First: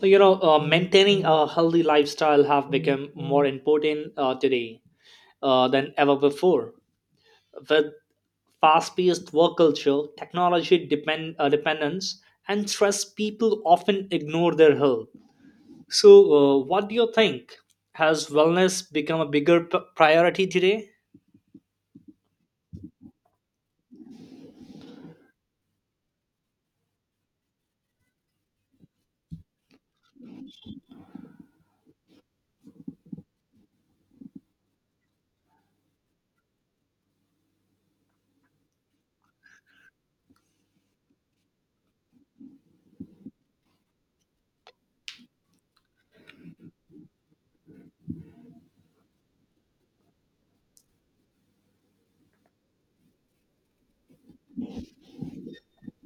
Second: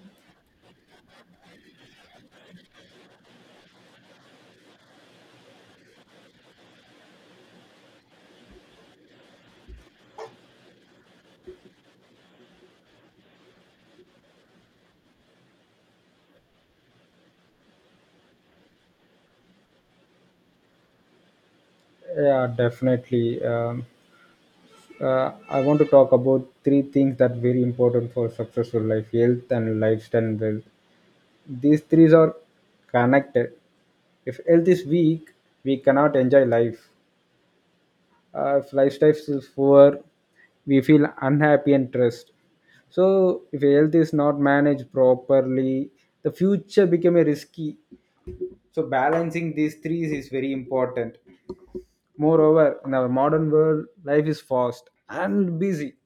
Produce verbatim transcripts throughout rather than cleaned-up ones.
Like, you know uh, maintaining a healthy lifestyle have become more important uh, today uh, than ever before with fast-paced work culture technology depend, uh, dependence and stress people often ignore their health. So uh, what do you think, has wellness become a bigger p- priority today? Yeah, definitely. Um, uh, I want to talk about three things that are very important for successful life: health and lifestyle and wealth. These three are connected. If health is weak, we cannot enjoy life. Uh, if lifestyle is poor, we feel unhappy and stressed. So, if health is not managed properly, the future become a risky. So, balancing these three is very important. Moreover, in our modern world, life is fast and busy,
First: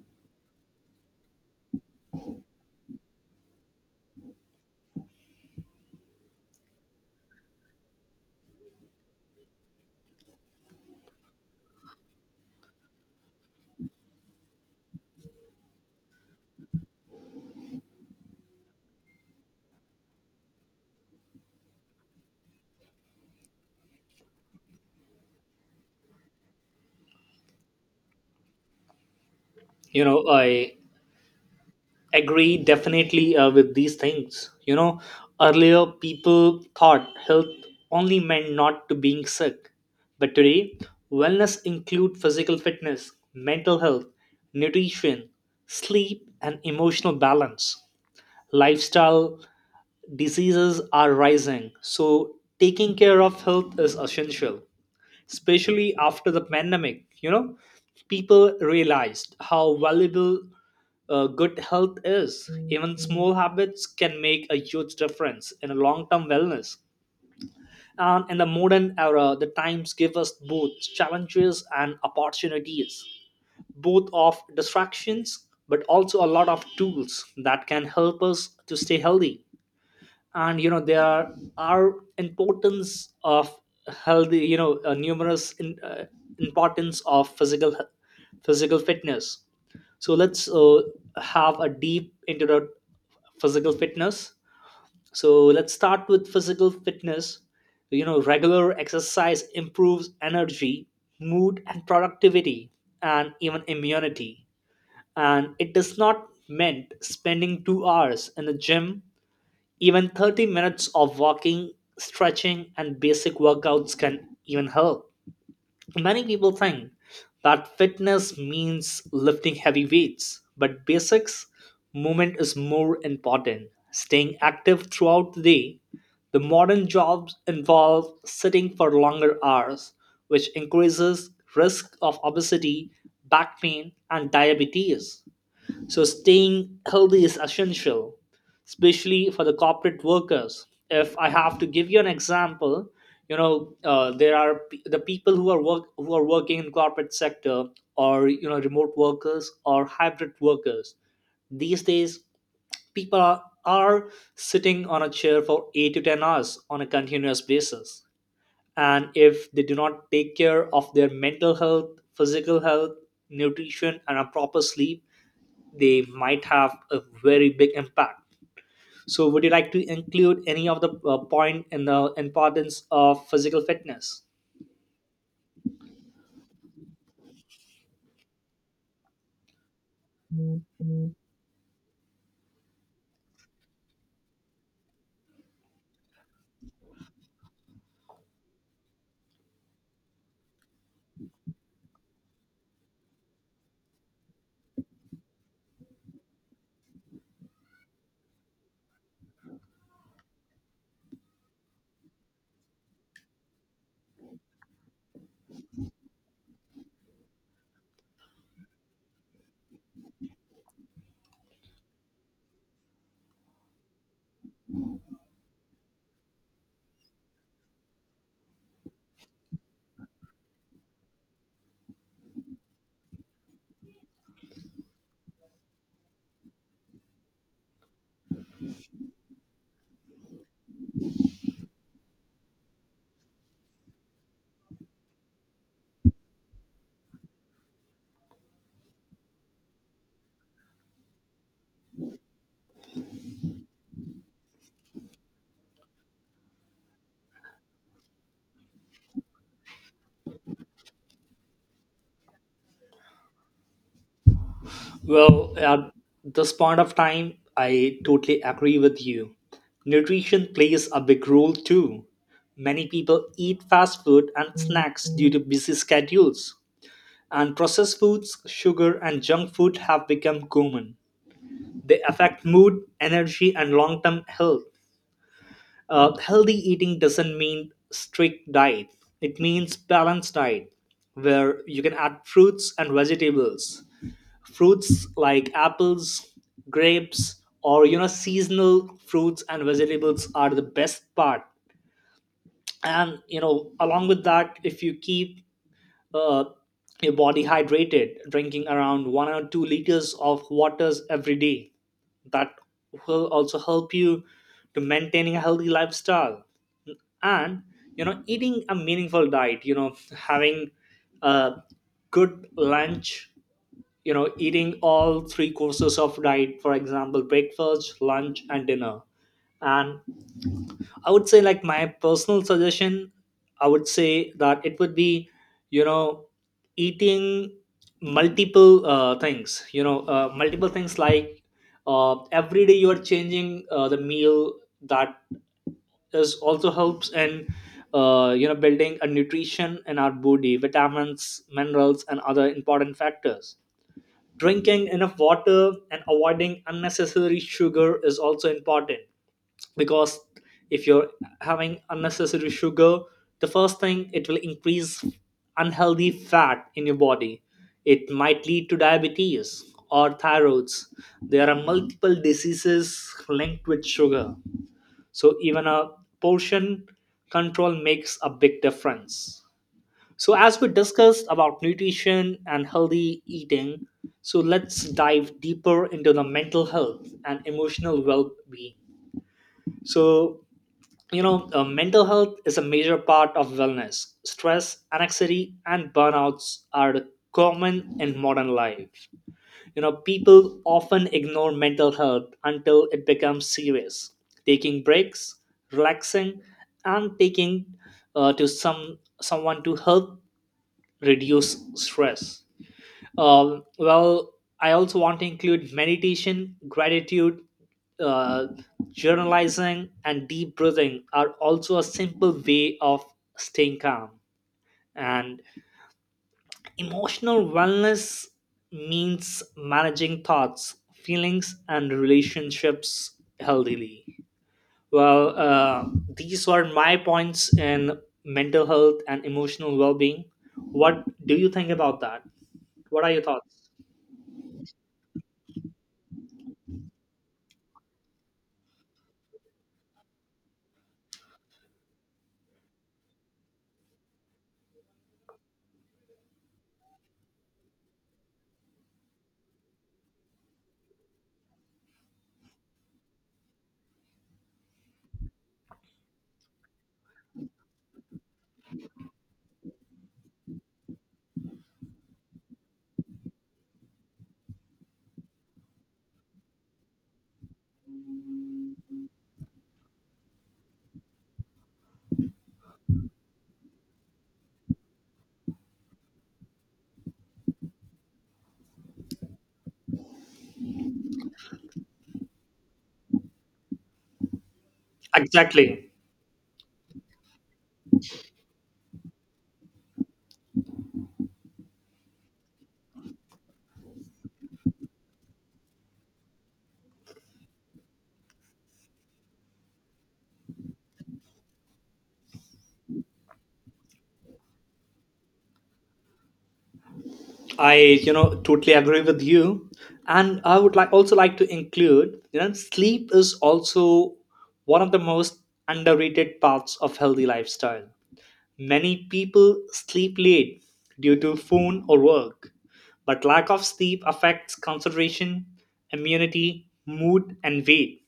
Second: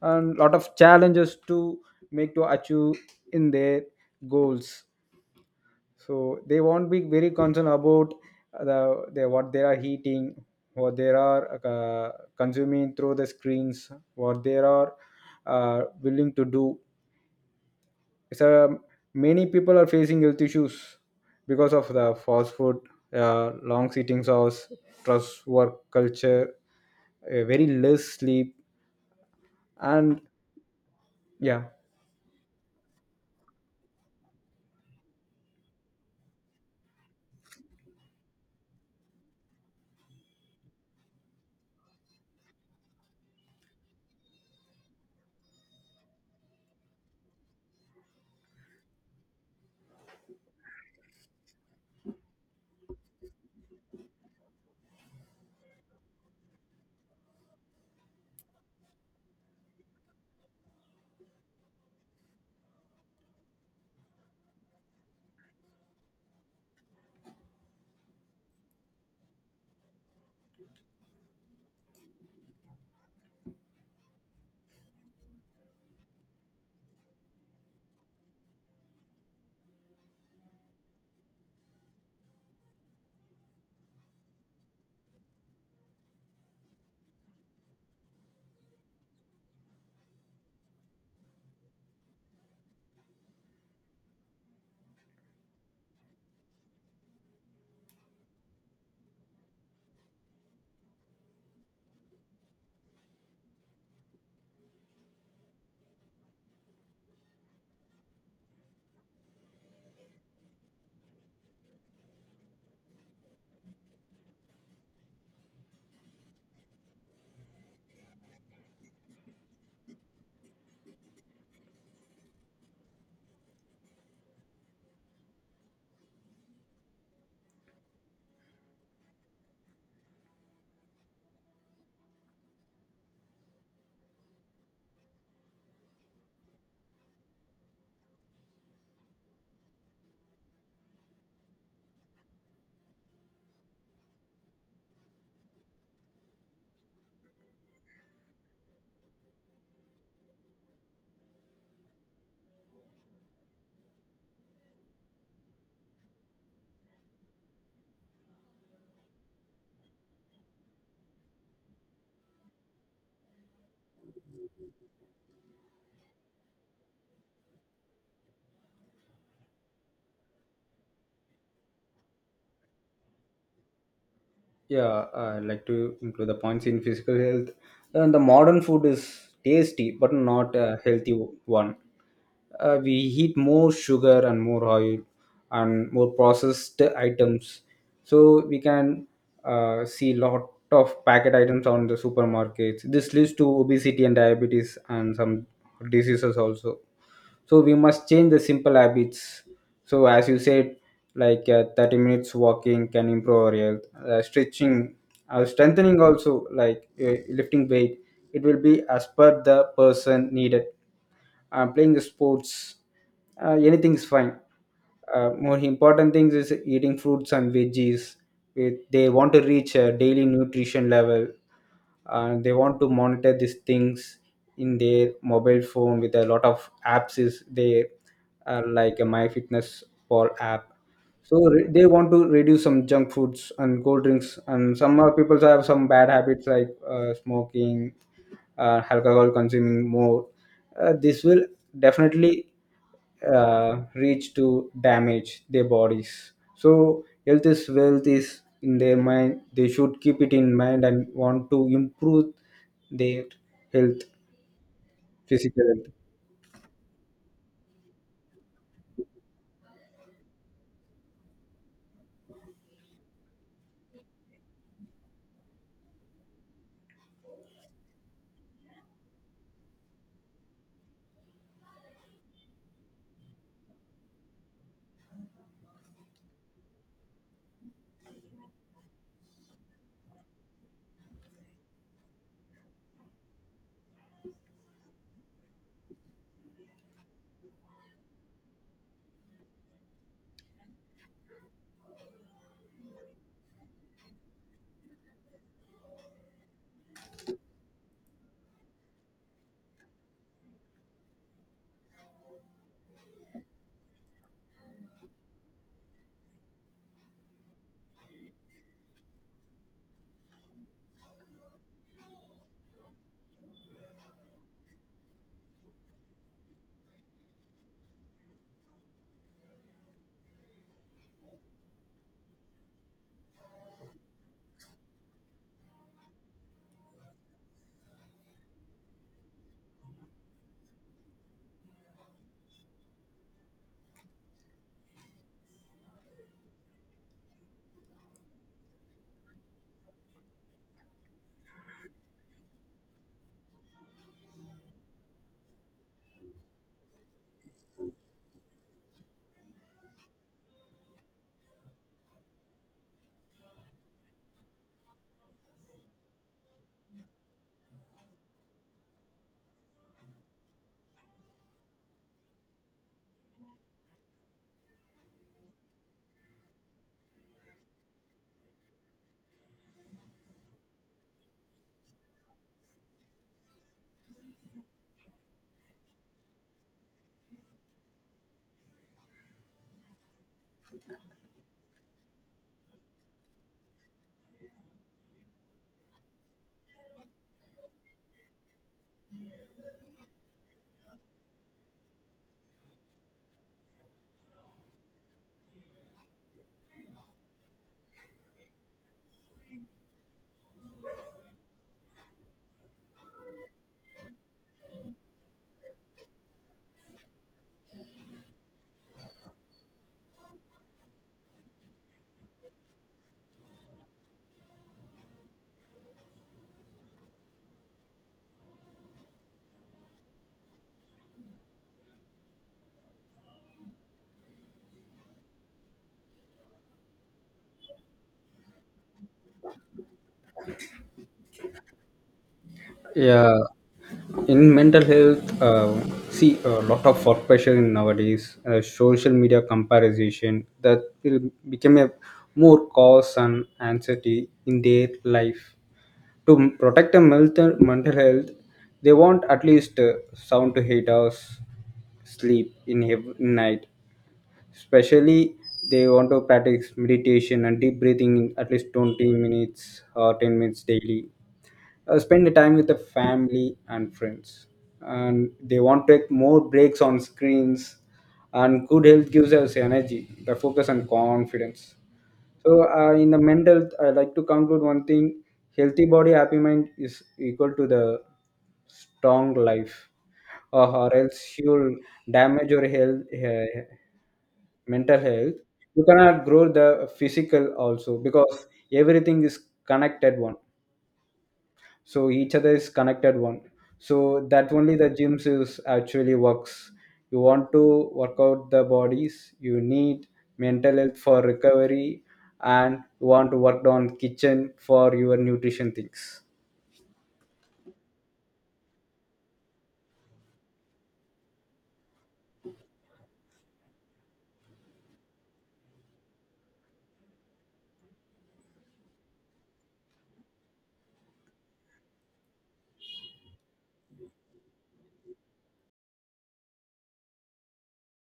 and lot of challenges to make to achieve in their goals. So they won't be very concerned about the, the what they are eating, what they are uh, consuming through the screens, what they are uh, willing to do, so many people are facing health issues because of the fast food, uh, long sitting hours, trust work culture, uh, very less sleep, you and know i yeah. agree definitely uh, with these things you know Earlier people thought health only meant not to being sick, but today wellness include physical fitness, mental health, nutrition, sleep and emotional balance. Lifestyle diseases are rising, so taking care of health is essential, especially after the pandemic you know People realized how valuable uh, good health is. Even small habits can make a huge difference in a long-term wellness. And in the modern era the times give us both challenges and opportunities, both of distractions but also a lot of tools that can help us to stay healthy. And you know there are importance of healthy, you know uh, numerous in, uh, importance of physical physical fitness. So let's uh, have a deep into the physical fitness. So let's start with physical fitness. You know, regular exercise improves energy, mood and productivity, and even immunity. And it is not meant spending two hours in the gym. Even thirty minutes of walking, stretching, and basic workouts can even help. Many people think that fitness means lifting heavy weights, but basics movement is more important. Staying active throughout the day. The modern jobs involve sitting for longer hours, which increases risk of obesity, back pain, and diabetes. So, staying healthy is essential, especially for the corporate workers. If I have to give you an example, you know, uh, there are p- the people who are work who are working in corporate sector, or you know, remote workers or hybrid workers. These days, people are, are sitting on a chair for eight to ten hours on a continuous basis, and if they do not take care of their mental health, physical health, nutrition, and a proper sleep they might have a very big impact. So, would you like to include any of the uh, point in the importance of physical fitness? Yeah, I like to include the points in physical health. And the modern food is tasty, but not a healthy one. Uh, we eat more sugar and more oil and more processed items. So we can uh, see lot of packet items on the supermarkets. This leads to obesity and diabetes and some diseases also, so we must change the simple habits. So as you said, like uh, thirty minutes walking can improve our health, uh, stretching, uh, strengthening also, like uh, lifting weight, it will be as per the person needed. Uh, playing sports, uh, anything is fine. Uh, more important things is eating fruits and veggies. It- they want to reach a daily nutrition level, and they want to monitor these things in their mobile phone with a lot of apps is there, uh, like a MyFitnessPal app. So re- they want to reduce some junk foods and cold drinks, and some uh, people have some bad habits like uh, smoking, uh, alcohol consuming more. Uh, this will definitely uh, reach to damage their bodies. So health is wealth is in their mind. They should keep it in mind and want to improve their health, Well, physical health. at this point of time, I totally agree with you. Nutrition plays a big role too. Many people eat fast food and snacks due to busy schedules, and processed foods, sugar, and junk food have become common. They affect mood, energy, and long term health. Uh, healthy eating doesn't mean strict diet. It means balanced diet, where you can add fruits and vegetables. Fruits like apples, grapes, or you know seasonal fruits and vegetables are the best part. And you know, along with that, if you keep uh, your body hydrated, drinking around one or two liters of waters every day, that will also help you to maintaining a healthy lifestyle. And you know, eating a meaningful diet, you know, having a good lunch, you know, eating all three courses of diet, for example breakfast, lunch and dinner. And I would say like my personal suggestion, I would say that it would be, you know, eating multiple uh, things, you know, uh, multiple things like uh, every day you are changing uh, the meal. That is also helps in, uh, you know, building a nutrition in our body, vitamins, minerals, and other important factors. Drinking enough water and avoiding unnecessary sugar is also important, because if you're having unnecessary sugar, the first thing it will increase unhealthy fat in your body. It might lead to diabetes or thyroids. There are multiple diseases linked with sugar, so even a portion control makes a big difference. So as we discussed about nutrition and healthy eating, so let's dive deeper into the mental health and emotional well-being. So you know uh, mental health is a major part of wellness. Stress, anxiety and burnouts are common in modern life. You know, people often ignore mental health until it becomes serious. Taking breaks, relaxing and taking uh, to some someone to help reduce stress. Um, well, I also want to include meditation, gratitude, uh, journalizing, and deep breathing are also a simple way of staying calm. And emotional wellness means managing thoughts, feelings, and relationships healthily. Well, uh, these were my points in mental health and emotional well being. What do you think about that? What are your Yeah, thoughts? in mental health, uh, see a lot of work pressure in nowadays. Uh, social media comparison that will become a more cause and anxiety in their life. To m- protect the mental mental health, they want at least uh, sound to eight hours sleep in every night. Especially, they want to practice meditation and deep breathing in at least twenty minutes or ten minutes daily. Uh, spend the time with the family and friends, and they want to take more breaks on screens. And good health gives us energy, the focus and confidence. So uh, in the mental health, I like to conclude one thing: healthy body happy mind is equal to the strong life. Or, or else you'll damage your health, uh, mental health. You Exactly. cannot grow the physical also, because everything is connected one. So each other is connected one. So that only the gyms is actually works. You want to work out the bodies, you need mental health for recovery, and you want to work on kitchen for your nutrition things. I, you know, totally agree with you. And I would like also like to include, you know, sleep is also one of the most underrated parts of healthy lifestyle. Many people sleep late due to phone or work, but lack of sleep affects concentration, immunity, mood, and weight.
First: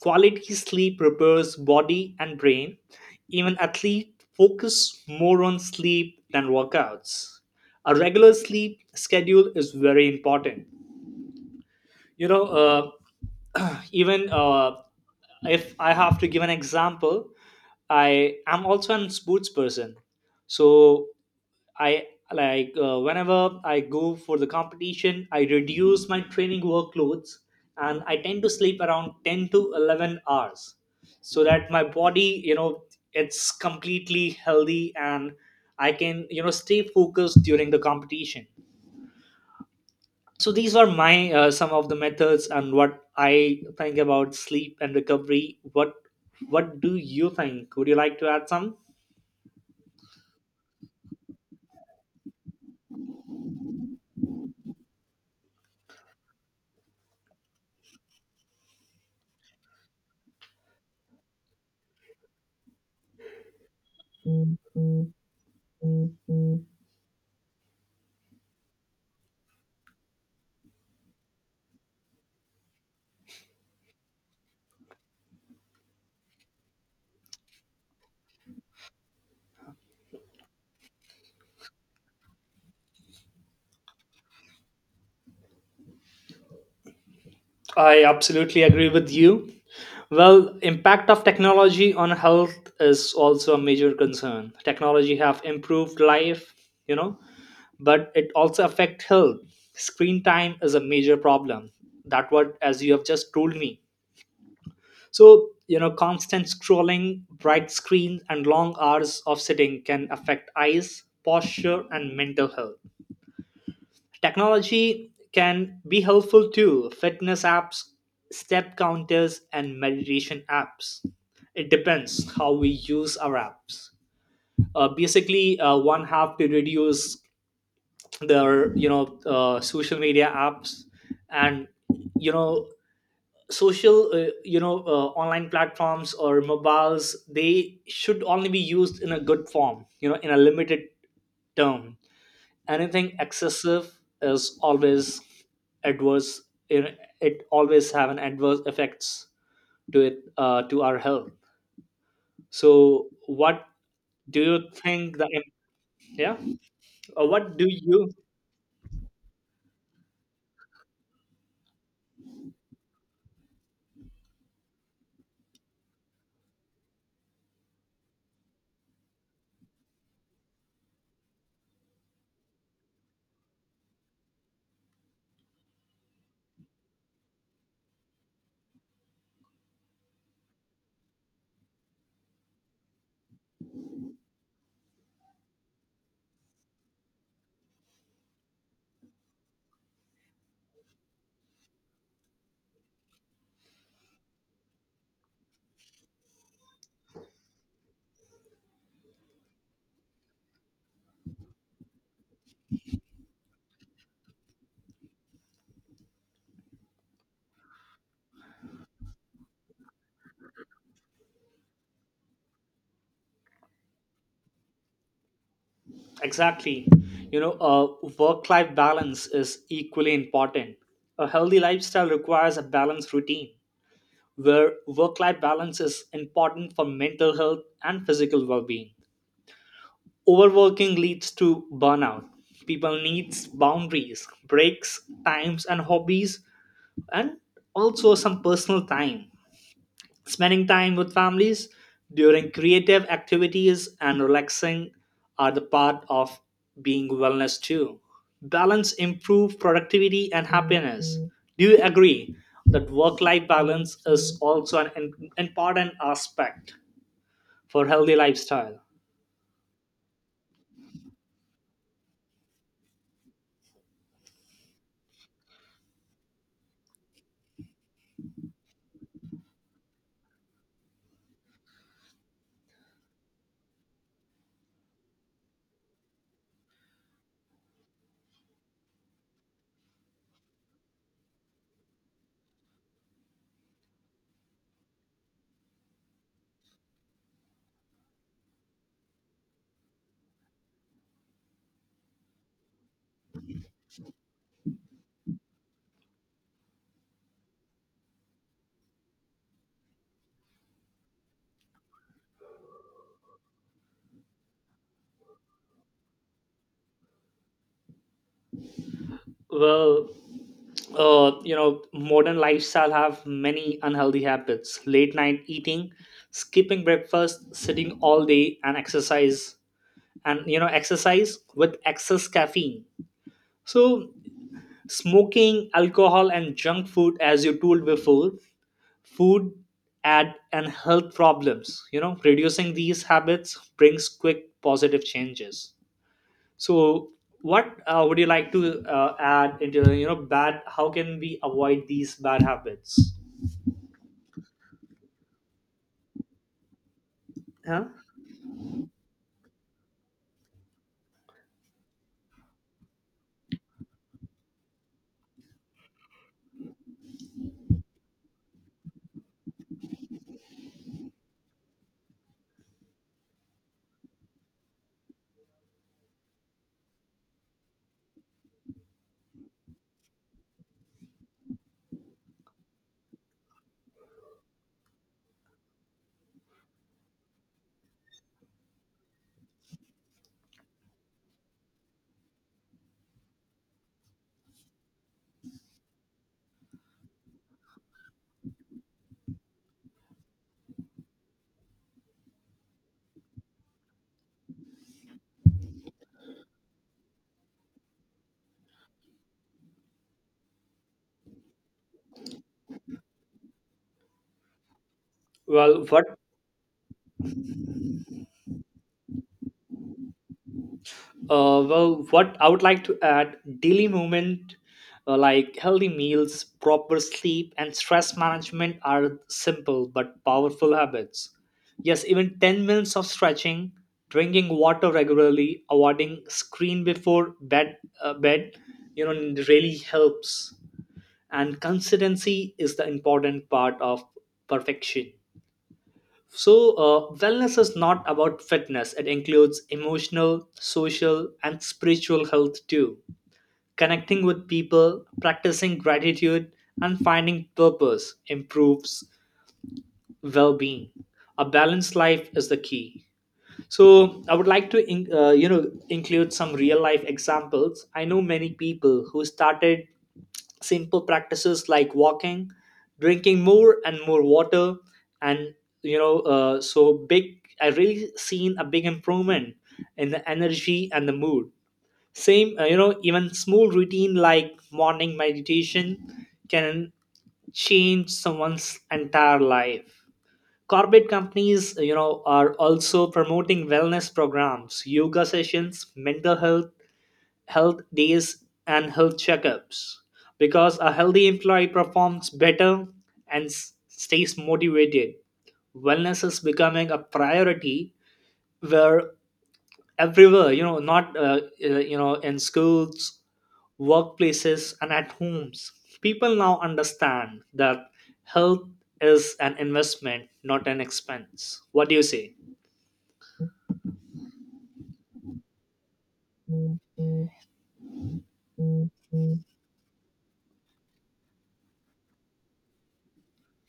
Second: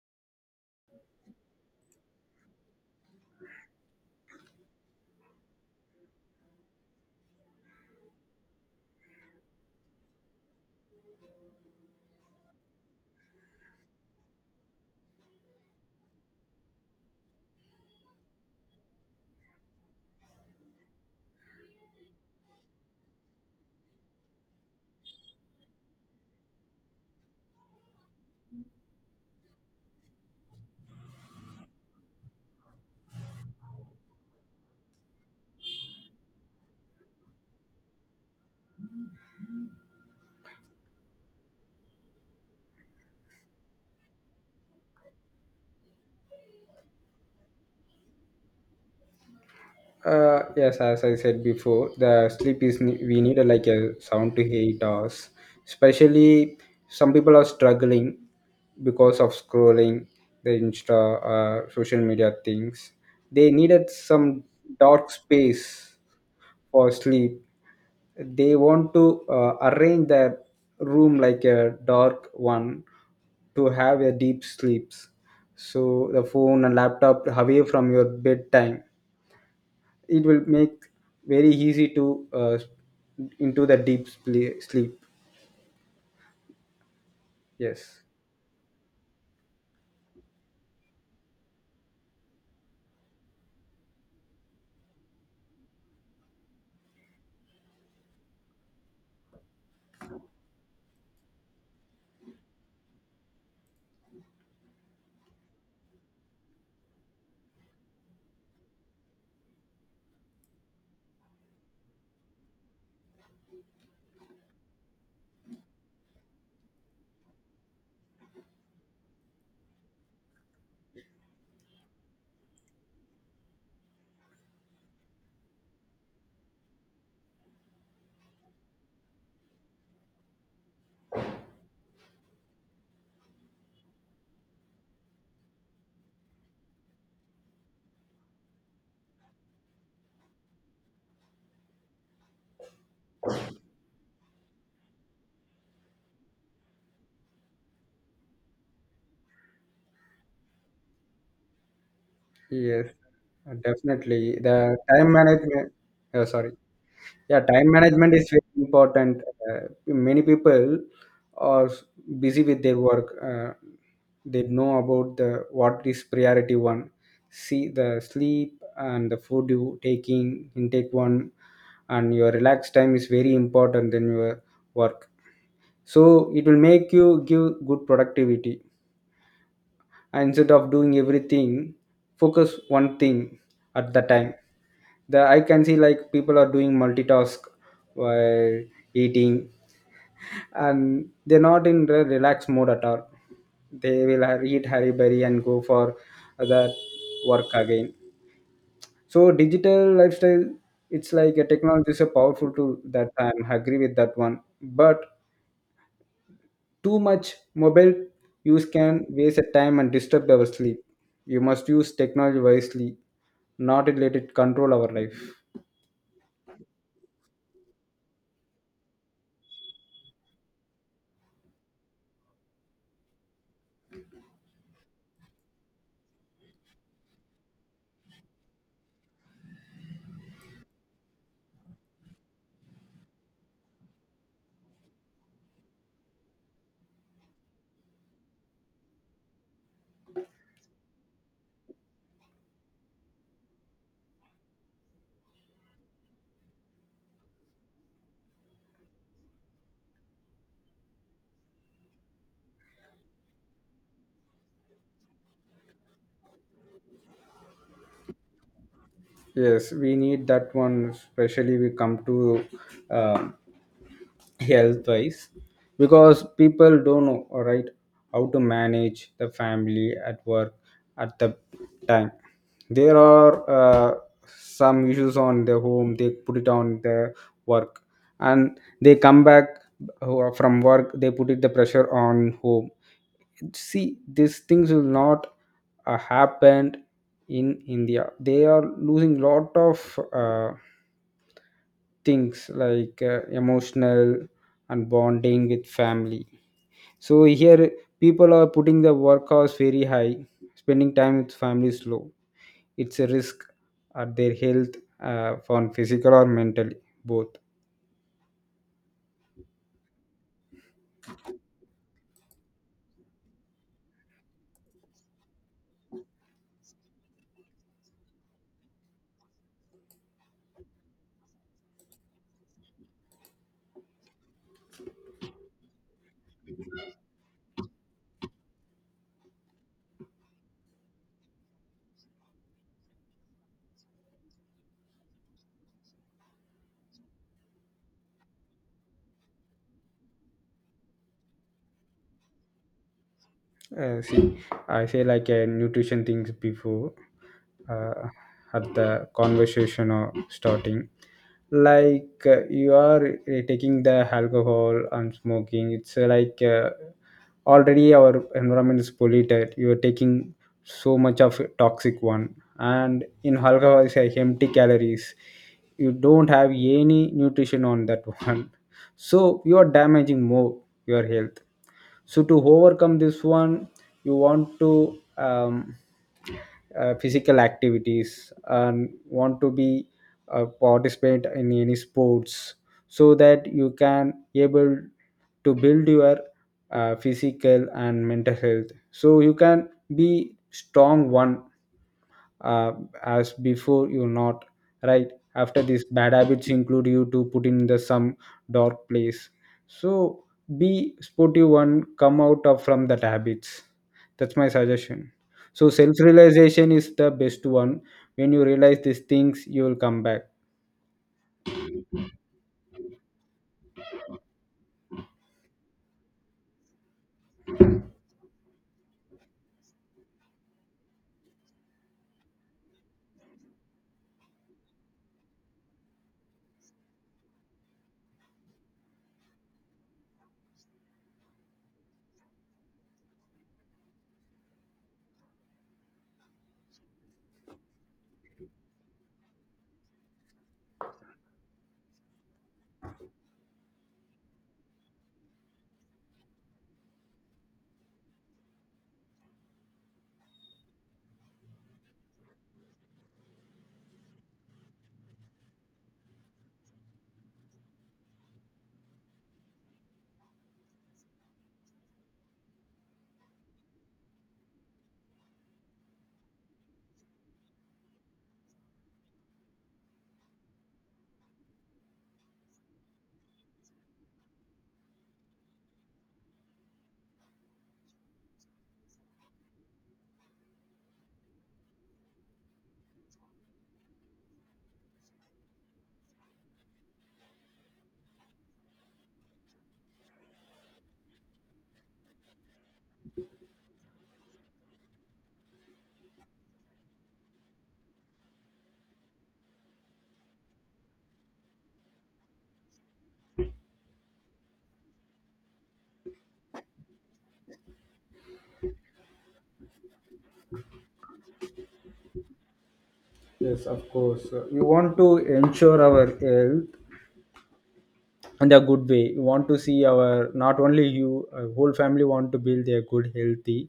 Quality sleep repairs body and brain. Even athletes focus more on sleep than workouts. A regular sleep schedule is very important. You know, uh, even uh, if I have to give an example, I am also an sports person. So I like uh, whenever I go for the competition, I reduce my training workloads and I tend to sleep around ten to eleven hours, so that my body, you know, it's completely healthy, and I can, you know, stay focused during the competition. So these are my uh, some of the methods and what I think about sleep and recovery. What what do you think? Would you like to add some? Uh, yes, as I said before, the sleep is ne- we need a, like a seven to eight hours. Especially, some people are struggling because of scrolling the Insta, uh, social media things. They needed some dark space for sleep. They want to uh, arrange their room like a dark one to have a deep sleeps. So the phone and laptop away from your bedtime, it will make very easy to uh, into the deep sle- sleep Yes. I absolutely agree with you. Well, impact of technology on health is also a major concern. Technology have improved life, you know, but it also affect health. Screen time is a major problem. That what as you have just told me. So, you know, constant scrolling, bright screens and long hours of sitting can affect eyes, posture and mental health. Technology can be helpful too. Fitness apps, step counters, and meditation apps. It depends how we use our apps. Uh, basically, uh, one have to reduce their you know uh, social media apps, and you know, social uh, you know uh, online platforms or mobiles. They should only be used in a good form. You know, in a limited term, anything excessive is always adverse. It, it always have an adverse effects to it, uh, to our health. Yes, So uh, what definitely do the you time think the im- management. uh, yeah, Sorry. Uh, yeah, what do time you, management is very important. Uh, many people are s- busy with their work. Uh, they know about the what is priority one. See, the sleep and the food you taking intake one, and your relax time is very important than your work. So it will make you give good productivity. And instead of doing everything, focus one thing at the time. The I can see like people are doing multitask while eating, and they're not in the relaxed mode at all. They will ha- eat harry berry and go for that work again. So digital lifestyle, it's like a technology is a powerful tool, that I'm agree with that one. But too much mobile use can waste your time and disturb our sleep. You must use technology wisely, not let it control our life. exactly, you know uh, work life balance is equally important. A healthy lifestyle requires a balanced routine where work life balance is important for mental health and physical well being. Overworking leads to burnout. People needs boundaries, breaks, times and hobbies, and also some personal time. Spending time with families, during creative activities and relaxing, are the part of being wellness too. Balance improve productivity and happiness. Do you agree that work life balance is also an im- important aspect for healthy lifestyle? Yes, we need that one, especially we come to um health wise, because people don't know, all right, how to manage the family at work at the time. There are uh, some issues on the home, they put it on the work, and they come back uh, from work, they put it the pressure on home. See, these things will not uh, happen. In India, they are losing lot of uh, things like uh, emotional and bonding with family. So here people are putting the work hours very high, spending time with family is low. It's a risk at their health, uh, on physical or mentally, both. Well, uh, you know, modern lifestyle have many unhealthy habits, late night eating, skipping breakfast, sitting all day and exercise, and you know exercise with excess caffeine. So smoking, alcohol and junk food, as you told before, food add and health problems. You know, reducing these habits brings quick positive changes. So, what uh, would you like to uh, add into, you know, bad? How can we avoid these bad habits? Uh, see, I say like uh, nutrition things before, Huh? uh, at the conversation or starting. Like uh, you are uh, taking the alcohol and smoking. It's uh, like uh, already our environment is polluted. You are taking so much of toxic one, and in alcohol is like empty calories. You don't have any nutrition on that one, so you are damaging more your health. So to overcome this one, you want to um, uh, physical activities and want to be uh, participate in any sports, so that you can able to build your uh, physical and mental health, so you can be strong one. uh, as before you not, right after these bad habits include you to put in the some dark place. So be sportive one, come out of from that habits. That's my suggestion. So Well, self what realization is the best one. When you realize these things, you will come back. uh, well what I would like to add daily movement, uh, like healthy meals, proper sleep, and stress management are simple but powerful habits. Yes, even ten minutes of stretching, drinking water regularly, avoiding screen before bed uh, bed, you know, really helps. And consistency is the important part of perfection. So uh, wellness is not about fitness, it includes emotional, social and spiritual health too. Connecting with people, practicing gratitude and finding purpose improves well-being. A balanced life is the key. So I would like to in, uh, you know, include some real life examples. I know many people who started simple practices like walking, drinking more and more water, and you know uh, so big I really seen a big improvement in the energy and the mood. Same uh, you know, even small routine like morning meditation can change someone's entire life. Corporate companies, you know, are also promoting wellness programs, yoga sessions, mental health, health days and health checkups, because a healthy employee performs better and s- stays motivated. Wellness is becoming a priority where everywhere, you know, not uh, uh, you know, in schools, workplaces and at homes, people now understand that health is an investment, not an expense. What do you say? Yes, of course. Uh, you want to ensure our health in a good way. We want to see our not only you uh, whole family want to build their good healthy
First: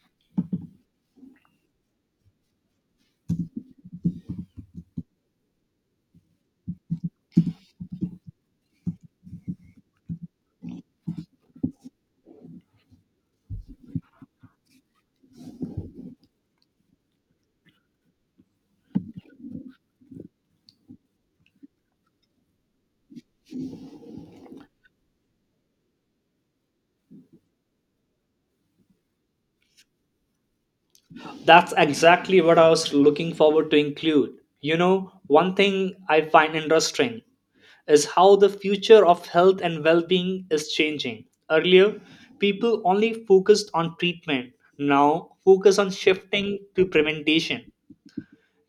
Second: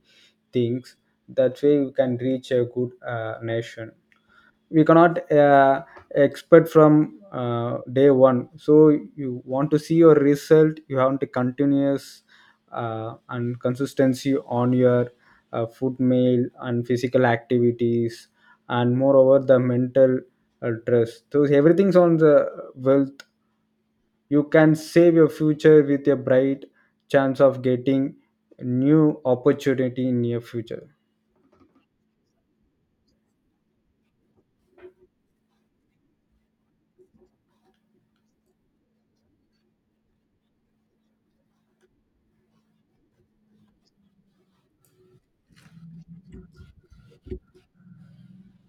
things. That way you can reach a good uh, nation. We cannot uh, expect from uh, day one. So you want to see your result, you have to continuous uh, and consistency on your uh, food meal and physical activities. And moreover the mental uh, stress. So everything's on the wealth, you can save your future with a bright chance of getting new opportunity in your future. That's exactly what I was looking forward to include. You know, one thing I find interesting is how the future of health and well being is changing. Earlier, people only focused on treatment, now, focus on shifting to prevention.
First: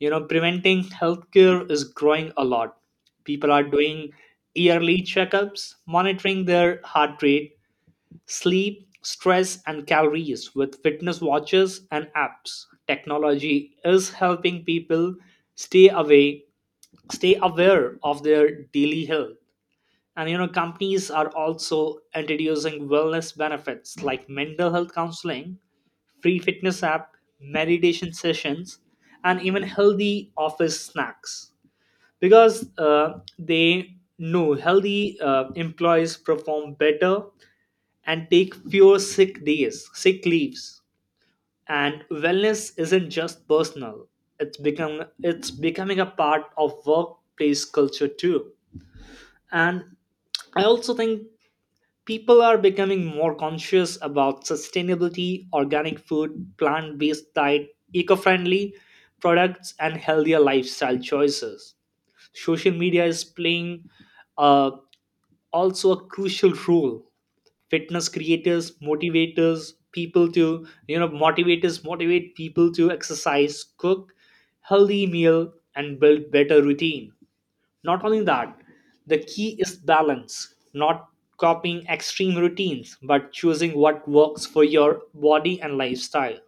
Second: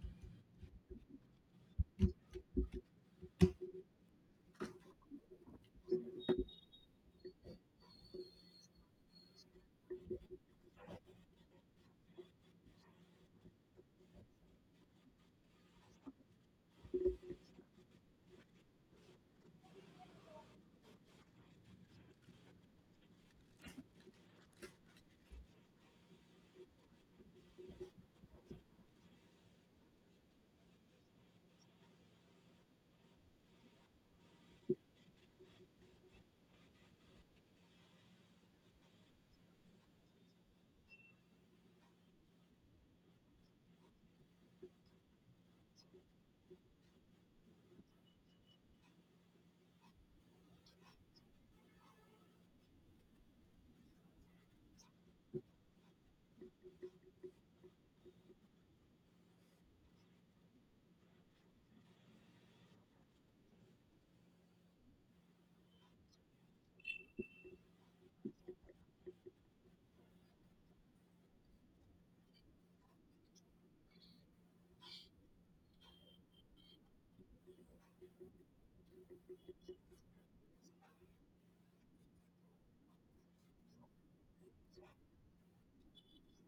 You know, preventing healthcare is growing a lot. People are doing yearly checkups, monitoring their heart rate, sleep, stress, and calories with fitness watches and apps. Technology is helping people stay away, stay aware of their daily health. And you know, companies are also introducing wellness benefits like mental health counseling, free fitness app, meditation sessions, and even healthy office snacks. Because uh, they know healthy uh, employees perform better and take fewer sick days, sick leaves. And wellness isn't just personal. It's become it's becoming a part of workplace culture too. And I also think people are becoming more conscious about sustainability, organic food, plant-based diet, eco-friendly products and healthier lifestyle choices. Social media is playing a also a crucial role. Fitness creators motivators people to, you know, motivators motivate people to exercise, cook healthy meal and build better routine. Not only that, the key is balance, not copying extreme routines but choosing what works for your body and lifestyle.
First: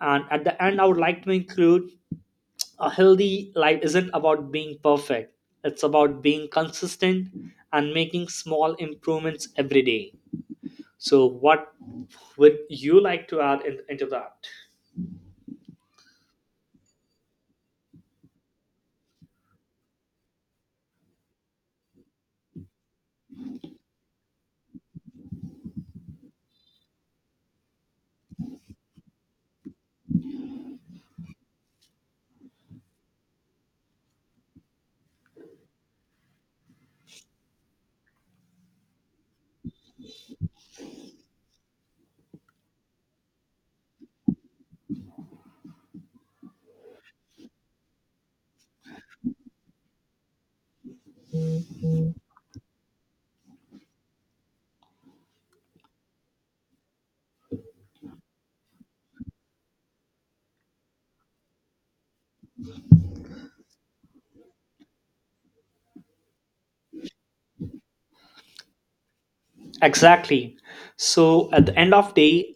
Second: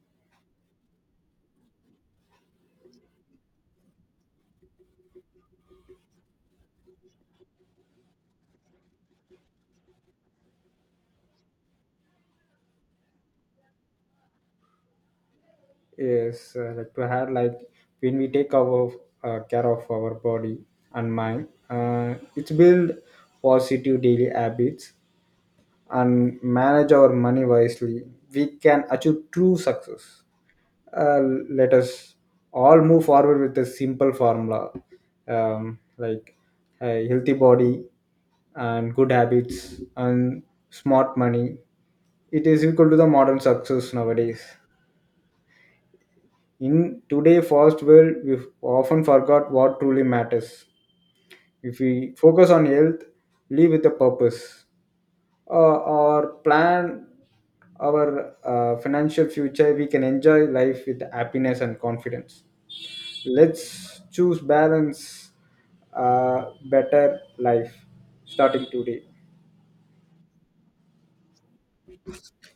And at the end I would like to include, a healthy life isn't about being perfect, it's about being consistent and making small improvements every day. So what would you like to add in, into that? Yes, uh, like to have like when we take our uh, care of our body and mind, uh, it's build positive daily habits and manage our money wisely. We can achieve true success. uh, Let us all move forward with a simple formula, um, like a healthy body and good habits and smart money, it is equal to the modern success nowadays. In today fast world, we often forgot what truly matters. If we focus on health, live with a purpose, uh, or plan our uh, financial future, we can enjoy life with happiness and confidence. Let's choose balance, uh, better life, starting today. Exactly. So at the end of day,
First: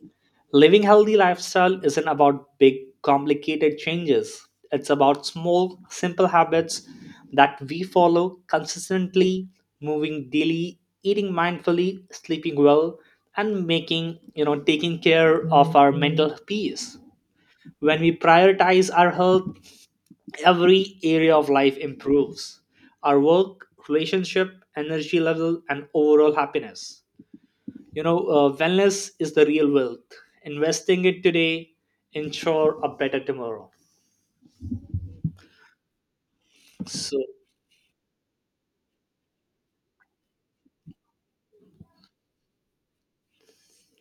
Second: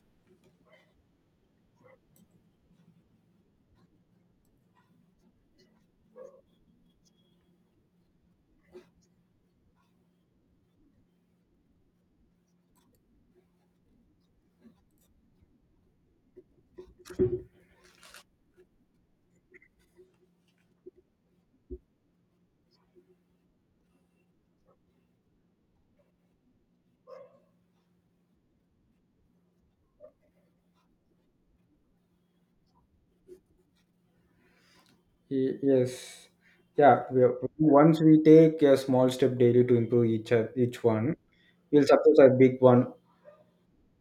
living healthy lifestyle isn't about big complicated changes. It's about small simple habits that we follow consistently, moving daily, eating mindfully, sleeping well and making, you know, taking care of our mental peace. When we prioritize our health, every area of life improves. Our work, relationship, energy level and overall happiness. You know, uh, wellness is the real wealth. Investing it today ensure a better tomorrow. Y- Yes. Yeah, So, we are, once we take a small step daily to improve each, o- each one, we'll success a big one,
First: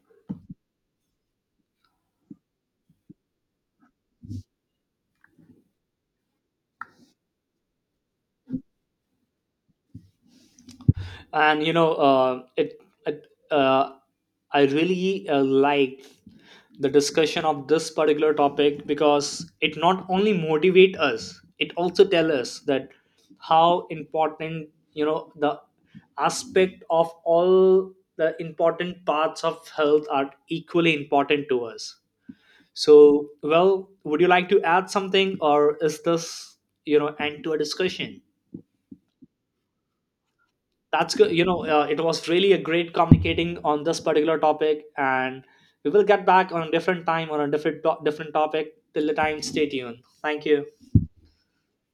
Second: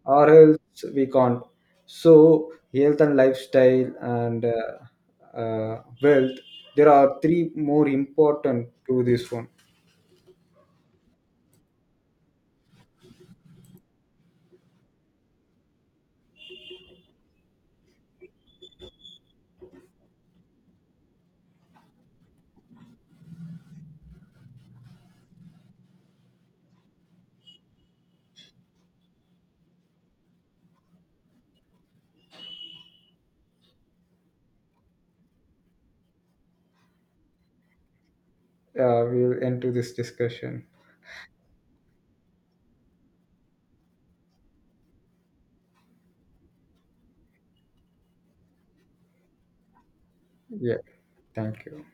or else we can't. So, health and lifestyle and uh, uh, wealth, there are three more important to this one. and you know, uh, it, it uh, I really uh, like the discussion of this particular topic, because it not only motivate us, it also tell us that how important, you know, the aspect of all the important parts of health are equally important to us. So, well, would you like to add something, or is this, you know, end to a discussion? Uh, we'll end to this discussion. That's good. You know, uh, it was really a great communicating on this particular topic, and we will get back on a different time on a different to- different topic. Till the time, stay tuned. Thank you. Yeah. Thank you.